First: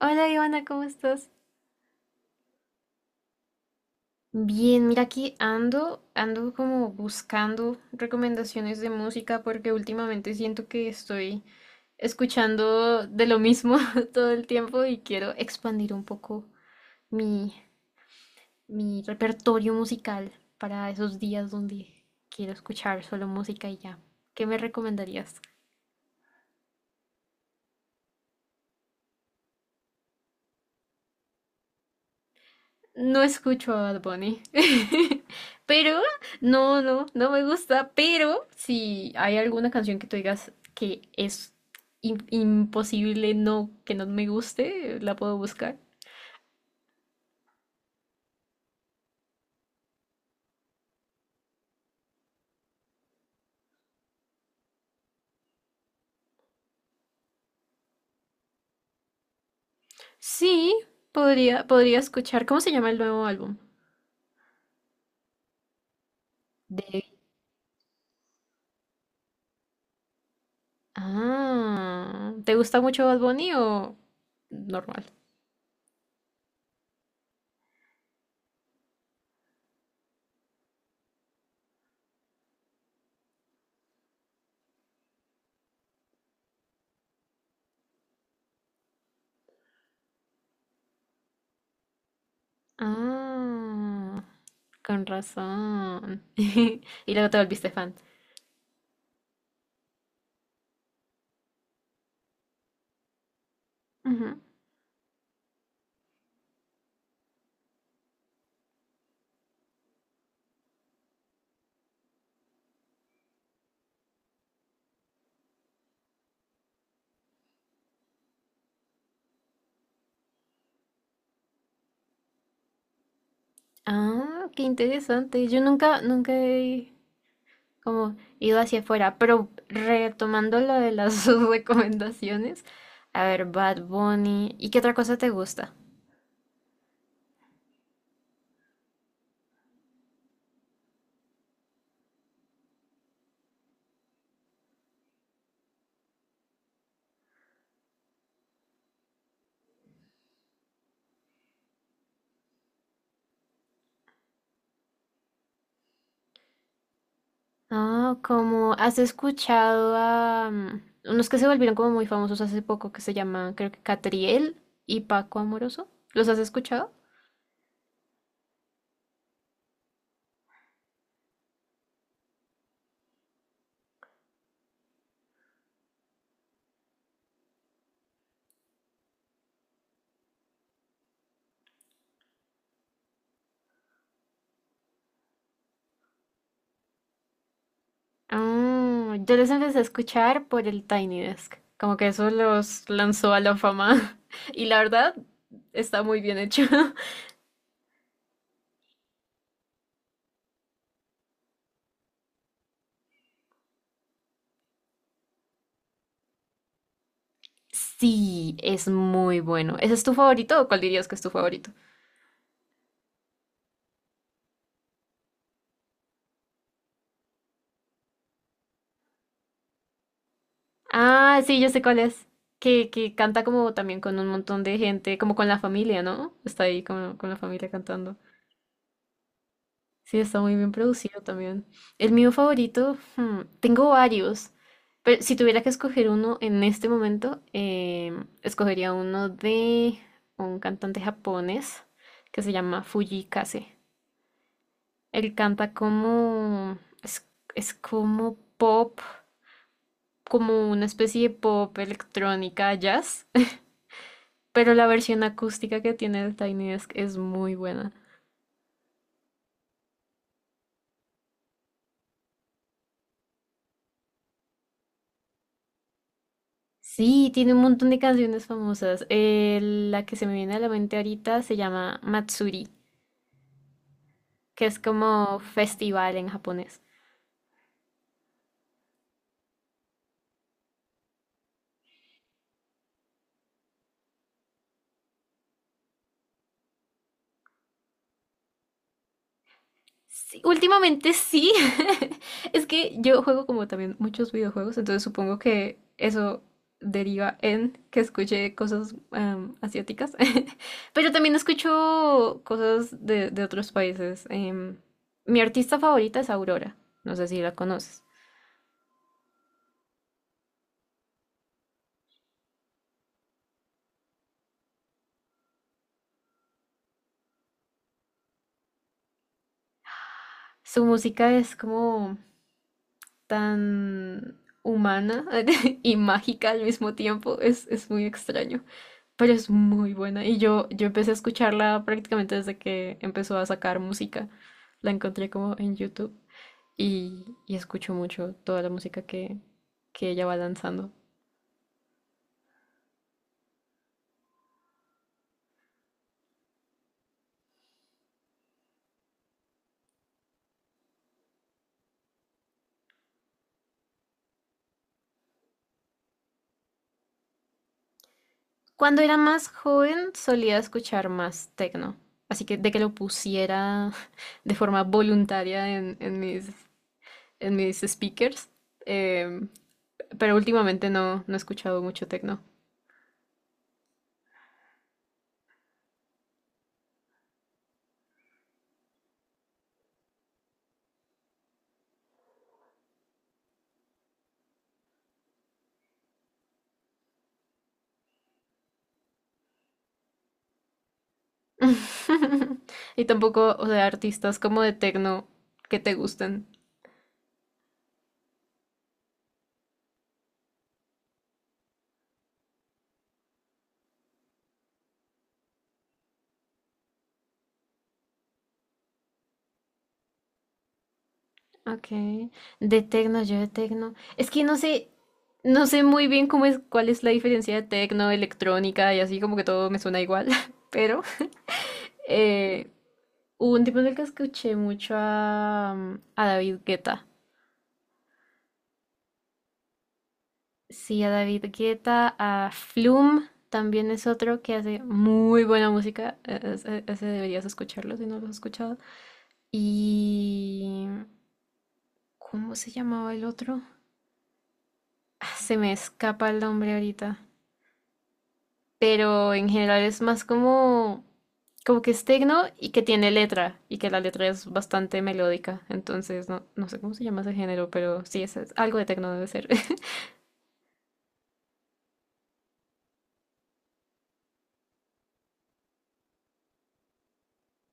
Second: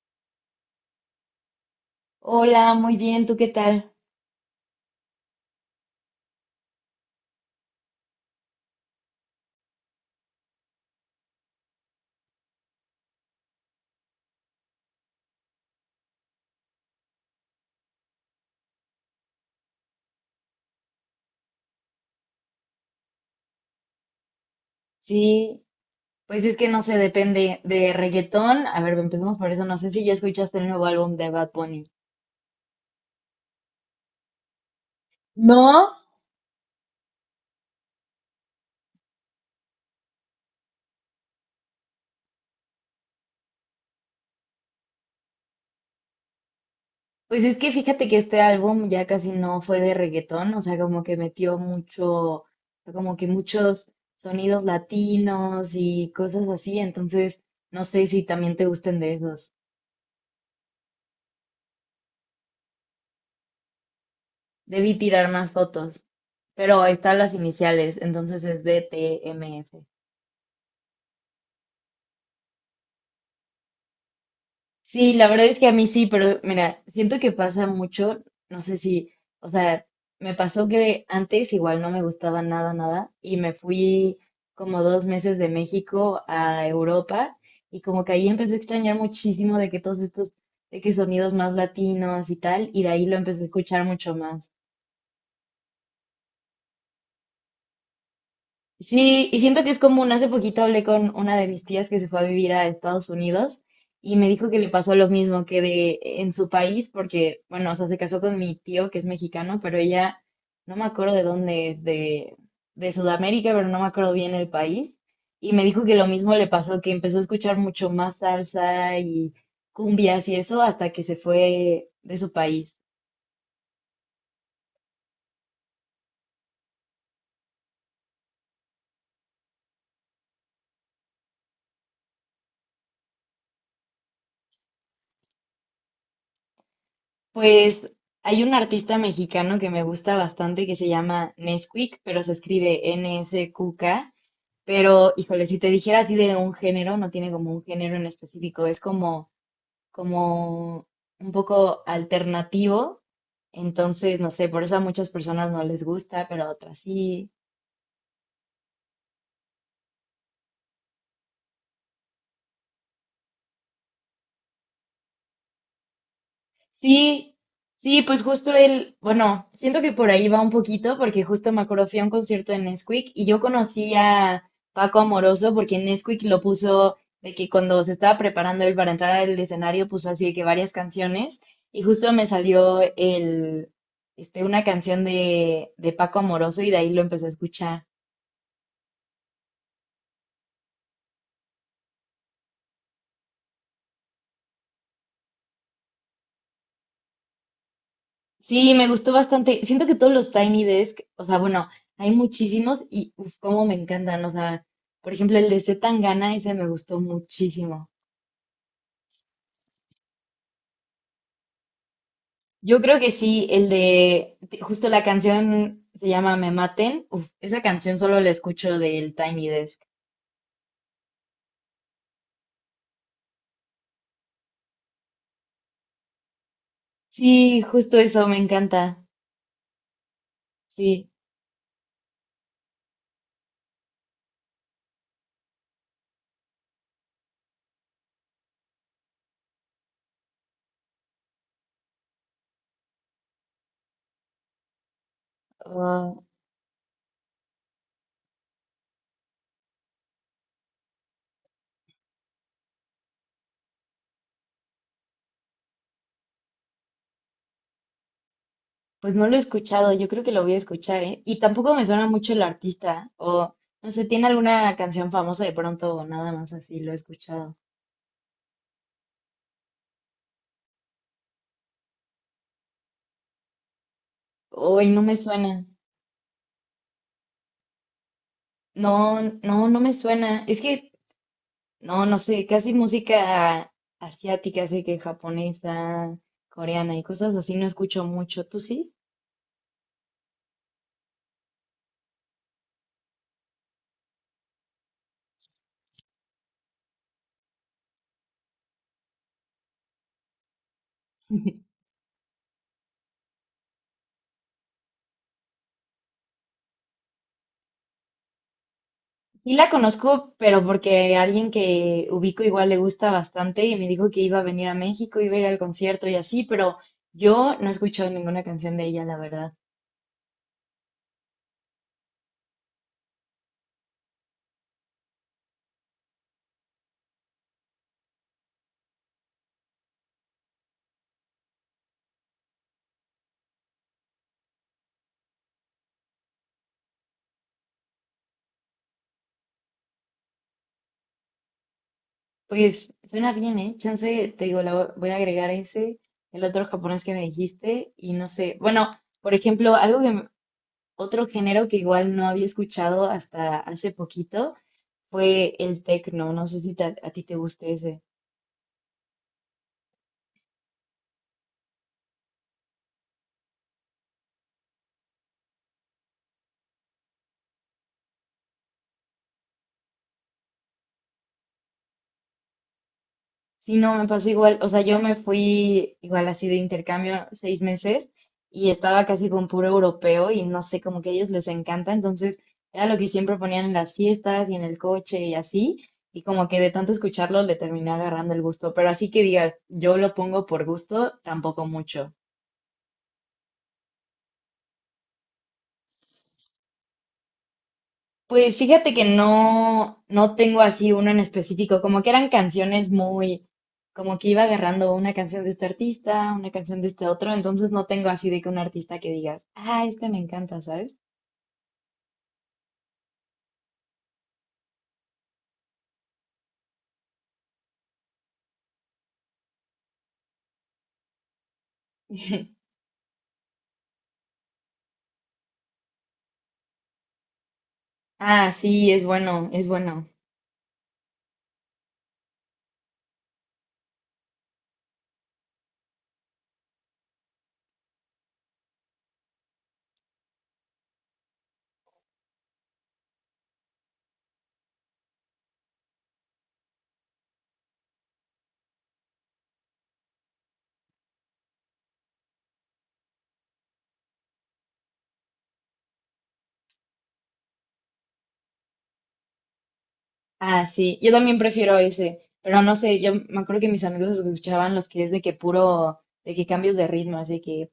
Hola Ivana, ¿cómo estás? Hola, muy bien, ¿tú qué tal? Bien, mira aquí ando, ando como buscando recomendaciones de música porque últimamente siento que estoy escuchando de lo mismo todo el tiempo y quiero expandir un poco mi, mi repertorio musical para esos días donde quiero escuchar solo música y ya. ¿Qué me recomendarías? Sí, pues es que no sé, depende de reggaetón. A ver, empecemos por eso. No sé si ya escuchaste el nuevo álbum de Bad Bunny. No escucho a Bad Bunny. No. Pero, no, no, no me gusta. Pero, si hay alguna canción que tú digas que es imposible no, que no me guste, la puedo buscar. Pues es que fíjate que este álbum ya casi no fue de reggaetón, o sea, como que metió mucho, como que muchos sonidos latinos y cosas así, entonces no sé si también te gusten de esos. Sí, podría escuchar. ¿Cómo se llama el nuevo álbum? Debí tirar más fotos, pero De... están las iniciales, entonces es D T M DTMF. Ah, ¿te gusta mucho Bad Bunny o normal? Sí, la verdad es que a mí sí, pero mira, siento que pasa mucho, no sé si, o sea, me pasó que antes igual no me gustaba nada, nada, y me fui como 2 meses de México a Europa y como que ahí empecé a extrañar muchísimo de que todos estos, de que sonidos más latinos y tal, y de ahí lo empecé a escuchar mucho Ah, más. con razón. Y luego te volviste fan. Sí, y siento que es común. Hace poquito hablé con una de mis tías que se fue a vivir a Estados Unidos y me Ujú. dijo que le pasó lo mismo que de en su país, porque, bueno, o sea, se casó con mi tío que es mexicano, pero ella no me acuerdo de dónde es, de Sudamérica, pero no me acuerdo bien el país. Y me dijo que lo mismo le pasó, que empezó a escuchar mucho más salsa y cumbias y eso hasta que se fue de su país. Ah, qué interesante. Yo nunca, nunca he como ido hacia afuera, pero retomando lo de las recomendaciones, a ver, Bad Bunny, ¿y qué otra cosa te gusta? Pues hay un artista mexicano que me gusta bastante que se llama Nesquik, pero se escribe N-S-Q-K. Pero, híjole, si te dijera así de un género, no tiene como un género en específico, es como, como un poco alternativo. Entonces, no sé, por eso a muchas personas no les gusta, pero a otras sí. Ah, ¿como has escuchado a unos que se volvieron como muy famosos hace poco que se llaman, creo que Catriel y Paco Amoroso? ¿Los has escuchado? Sí, sí, pues justo él, bueno, siento que por ahí va un poquito, porque justo me acuerdo, fui a un concierto de Nesquik y yo conocí a Paco Amoroso porque Nesquik lo puso de que cuando se estaba preparando él para entrar al escenario puso así de que varias canciones y justo me salió el, este, una canción de Paco Amoroso y de ahí lo empecé a escuchar. Ah, yo los empecé a escuchar por el Tiny Desk, como que eso los lanzó a la fama y la verdad está muy bien hecho. Sí, me gustó bastante. Siento que todos los Tiny Desk, o sea, bueno, hay muchísimos y uf, cómo me encantan. O sea, por ejemplo, el de C. Tangana, ese me gustó muchísimo. Sí, es muy bueno. ¿Ese es tu favorito o cuál dirías que es tu favorito? Yo creo que sí, justo la canción se llama Me Maten. Uf, esa canción solo la escucho del Tiny Desk. Ah, sí, yo sé cuál es. Que canta como también con un montón de gente, como con la familia, ¿no? Está ahí con la Sí, familia justo cantando. eso, me encanta. Sí, está muy bien Sí. producido también. El mío favorito, hmm, tengo varios, pero si tuviera que escoger uno en este momento, escogería uno de un cantante japonés que se llama Fuji Kase. Él canta Ah, como... Es, es como pop, como una especie de pop electrónica jazz, pero la versión acústica que tiene el Tiny Desk es muy buena. pues no lo he escuchado, yo creo que lo voy a escuchar, ¿eh? Y tampoco me suena mucho el artista, o no sé, ¿tiene alguna canción famosa de pronto o nada más así lo he Sí, tiene escuchado? un montón de canciones famosas. La que se me viene a la mente ahorita se llama Matsuri, que es Hoy no me como suena. festival en japonés. No, no, no me suena. Es que, no, no sé, casi música asiática, así que japonesa, coreana y cosas así no escucho mucho. ¿Tú sí? Sí, últimamente sí. Es que yo juego como también muchos videojuegos, entonces supongo que eso deriva en que escuche cosas asiáticas. Pero también escucho cosas de otros países. Mi artista favorita es Aurora. No sé si la conoces. Sí la conozco, pero porque alguien que ubico igual le gusta bastante y me dijo que iba a venir a México, iba a ir al concierto y así, pero yo no he escuchado ninguna canción de ella, la verdad. Su música es como tan humana y mágica al mismo tiempo. Es muy extraño. Pero es muy buena. Yo empecé a escucharla prácticamente desde que empezó a sacar música. La encontré como en YouTube y escucho mucho toda la música que ella va lanzando. Pues suena bien, ¿eh? Chance, te digo, la voy a agregar ese, el otro japonés que me dijiste y no sé. Bueno, por ejemplo, algo que otro género que igual no había escuchado hasta hace poquito fue el techno. No sé si a ti te guste ese. Cuando era más joven solía escuchar más techno. Así que de que lo pusiera de forma voluntaria en mis speakers. em, pero últimamente no, no he escuchado mucho techno. Sí, no, me pasó igual. O sea, yo me fui igual así de intercambio 6 meses y estaba casi con puro europeo y no sé, como que a ellos les encanta. Entonces, era lo que siempre ponían en las fiestas y en el coche y así. Y como que de tanto escucharlo le terminé agarrando el gusto. Pero así que digas, yo lo pongo por gusto, tampoco mucho. Y tampoco, o sea, artistas como de tecno que te gusten. Pues fíjate que no, no tengo así uno en específico, como que eran canciones muy, como que iba agarrando una canción de este artista, una canción de este otro, entonces no tengo así de que un artista que digas, ah, este me encanta, ¿sabes? Okay. De tecno, yo de tecno. Es que no sé, no sé muy bien cómo es, cuál es la diferencia de tecno, electrónica y así como que todo me suena igual. Pero eh, hubo un tiempo en el que escuché mucho a David Guetta. Ah, sí, es bueno, es bueno. Sí, a David Guetta, a Flume también es otro que hace muy buena música. Ese, deberías escucharlo si no lo has escuchado. Y ¿cómo se llamaba el otro? Ah, se me escapa el nombre ahorita. Pero en general es más como que es tecno y que tiene letra. Y que la letra es bastante melódica. Entonces, no, no sé cómo se llama ese género, pero sí, es algo de tecno debe ser. Ah, sí, yo también prefiero ese, pero no sé, yo me acuerdo que mis amigos escuchaban los que es de que puro, de que cambios de ritmo, así que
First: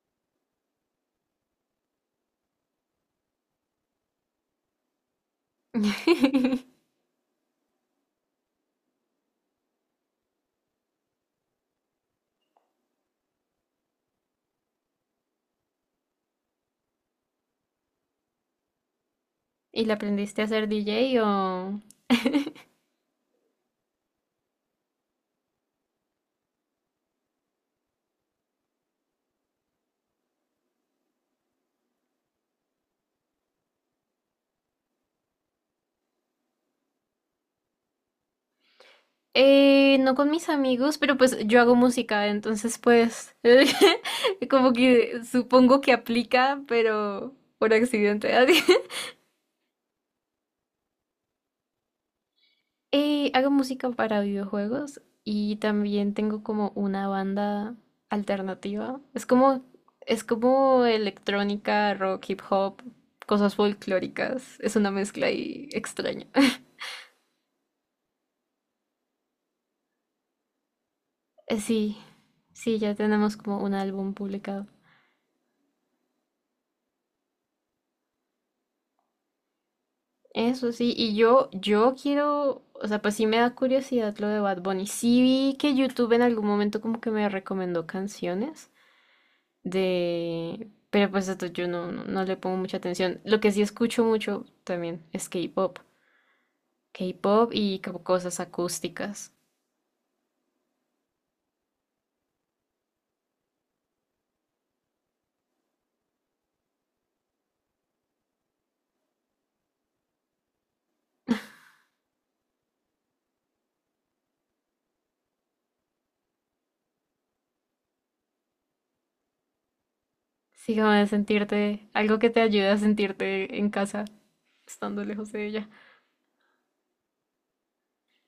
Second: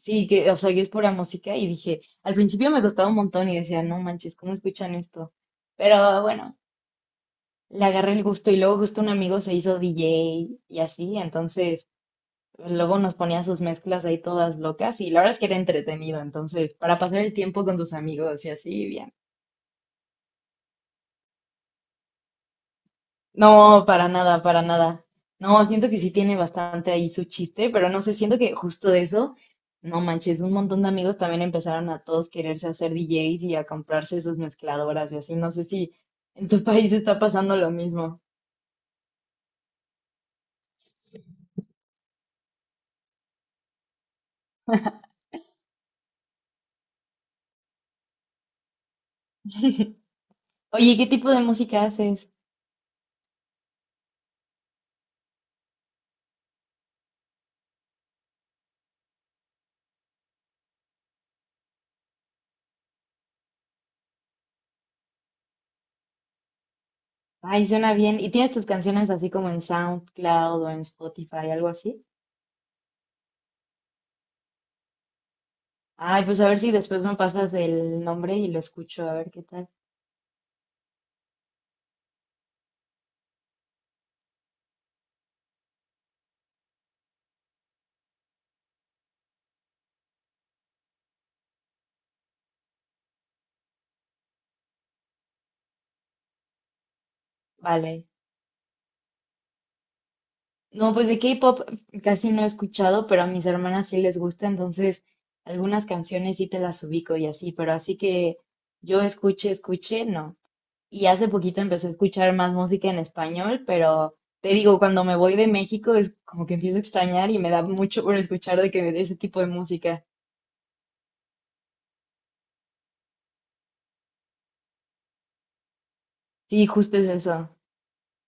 sí, que, o sea, que es pura música y dije, al principio me costaba un montón y decía, no manches, ¿cómo escuchan esto? Pero bueno, le agarré el gusto y luego justo un amigo se hizo DJ y así, entonces pues, luego nos ponía sus mezclas ahí todas locas y la verdad es que era entretenido, entonces para pasar el tiempo con tus amigos y así, bien. ¿Y la aprendiste a ser DJ o...? No, para nada, para nada. No, siento que sí tiene bastante ahí su chiste, pero no sé, siento que justo de eso, no manches, un montón de amigos también empezaron a todos quererse hacer DJs y a comprarse sus mezcladoras y así. No sé si en tu país está pasando lo mismo. No con mis amigos, pero pues yo hago música, entonces pues como que supongo que aplica, pero por accidente. Oye, ¿qué tipo de música haces? Hago música para videojuegos y también tengo como una banda alternativa. Es como electrónica, rock, hip hop, cosas folclóricas. Es una mezcla ahí extraña. Ay, suena bien. ¿Y tienes tus canciones así como en SoundCloud o en Spotify, Eh, algo Sí, así? sí, ya tenemos como un álbum publicado. Ay, pues a ver si después me pasas el nombre y lo escucho, a ver qué tal. Eso sí, yo quiero, o sea, pues sí me da curiosidad lo de Bad Bunny. Sí vi que YouTube en algún momento como que me recomendó canciones. De... Pero pues esto yo no, no, no le pongo mucha atención. Lo que sí escucho mucho también es K-pop. K-pop y como Vale. cosas acústicas. No, pues de K-pop casi no he escuchado, pero a mis hermanas sí les gusta, entonces algunas canciones sí te las ubico y así, pero así que yo escuche, escuche, no. Y hace poquito empecé a escuchar más música en español, pero te digo, cuando me voy de México es como que empiezo a extrañar y me da mucho por escuchar de que de ese tipo de música. Sí, como de sentirte, algo que te ayude a sentirte en casa, estando lejos de ella. Sí, justo es eso.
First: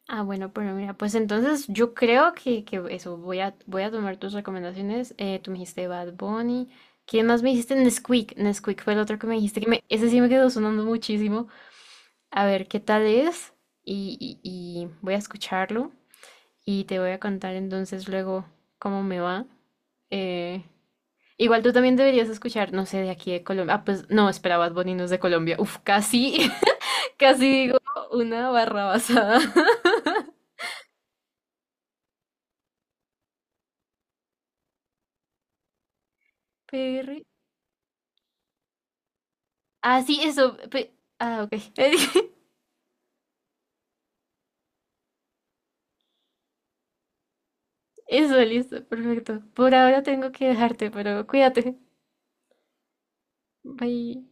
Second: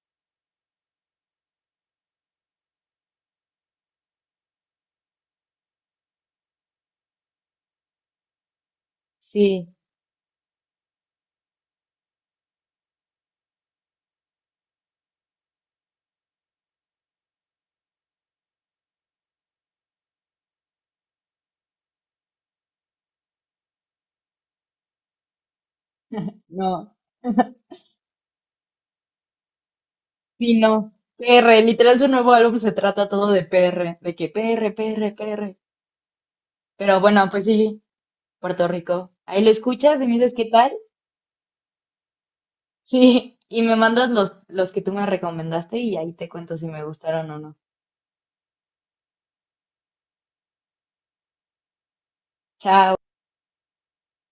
Ah, bueno, pero mira, pues entonces yo creo que eso, voy a tomar tus recomendaciones. Tú me dijiste Bad Bunny. ¿Quién más me dijiste? Nesquik. Nesquik fue el otro que me dijiste, que Sí, me, ese sí me quedó sonando muchísimo. A ver qué tal es y voy a escucharlo. Y te voy a contar entonces luego cómo me va. Eh, igual tú también deberías escuchar, no sé, de aquí de Colombia. Ah, pues no, espera, Bad Bunny no es de Colombia. Uf, casi, no, casi digo una barra basada. sí, no. PR, literal su nuevo álbum se trata todo de PR, de que PR, PR, PR. Pero PR. bueno, pues sí. Puerto Rico. Ahí lo escuchas y Ah, me sí, dices qué eso. tal. Ah, ok. Sí, y me mandas los que tú me recomendaste y ahí te cuento si me gustaron o no. Eso, listo, perfecto. Por ahora tengo que dejarte, pero cuídate. Chao. Bye.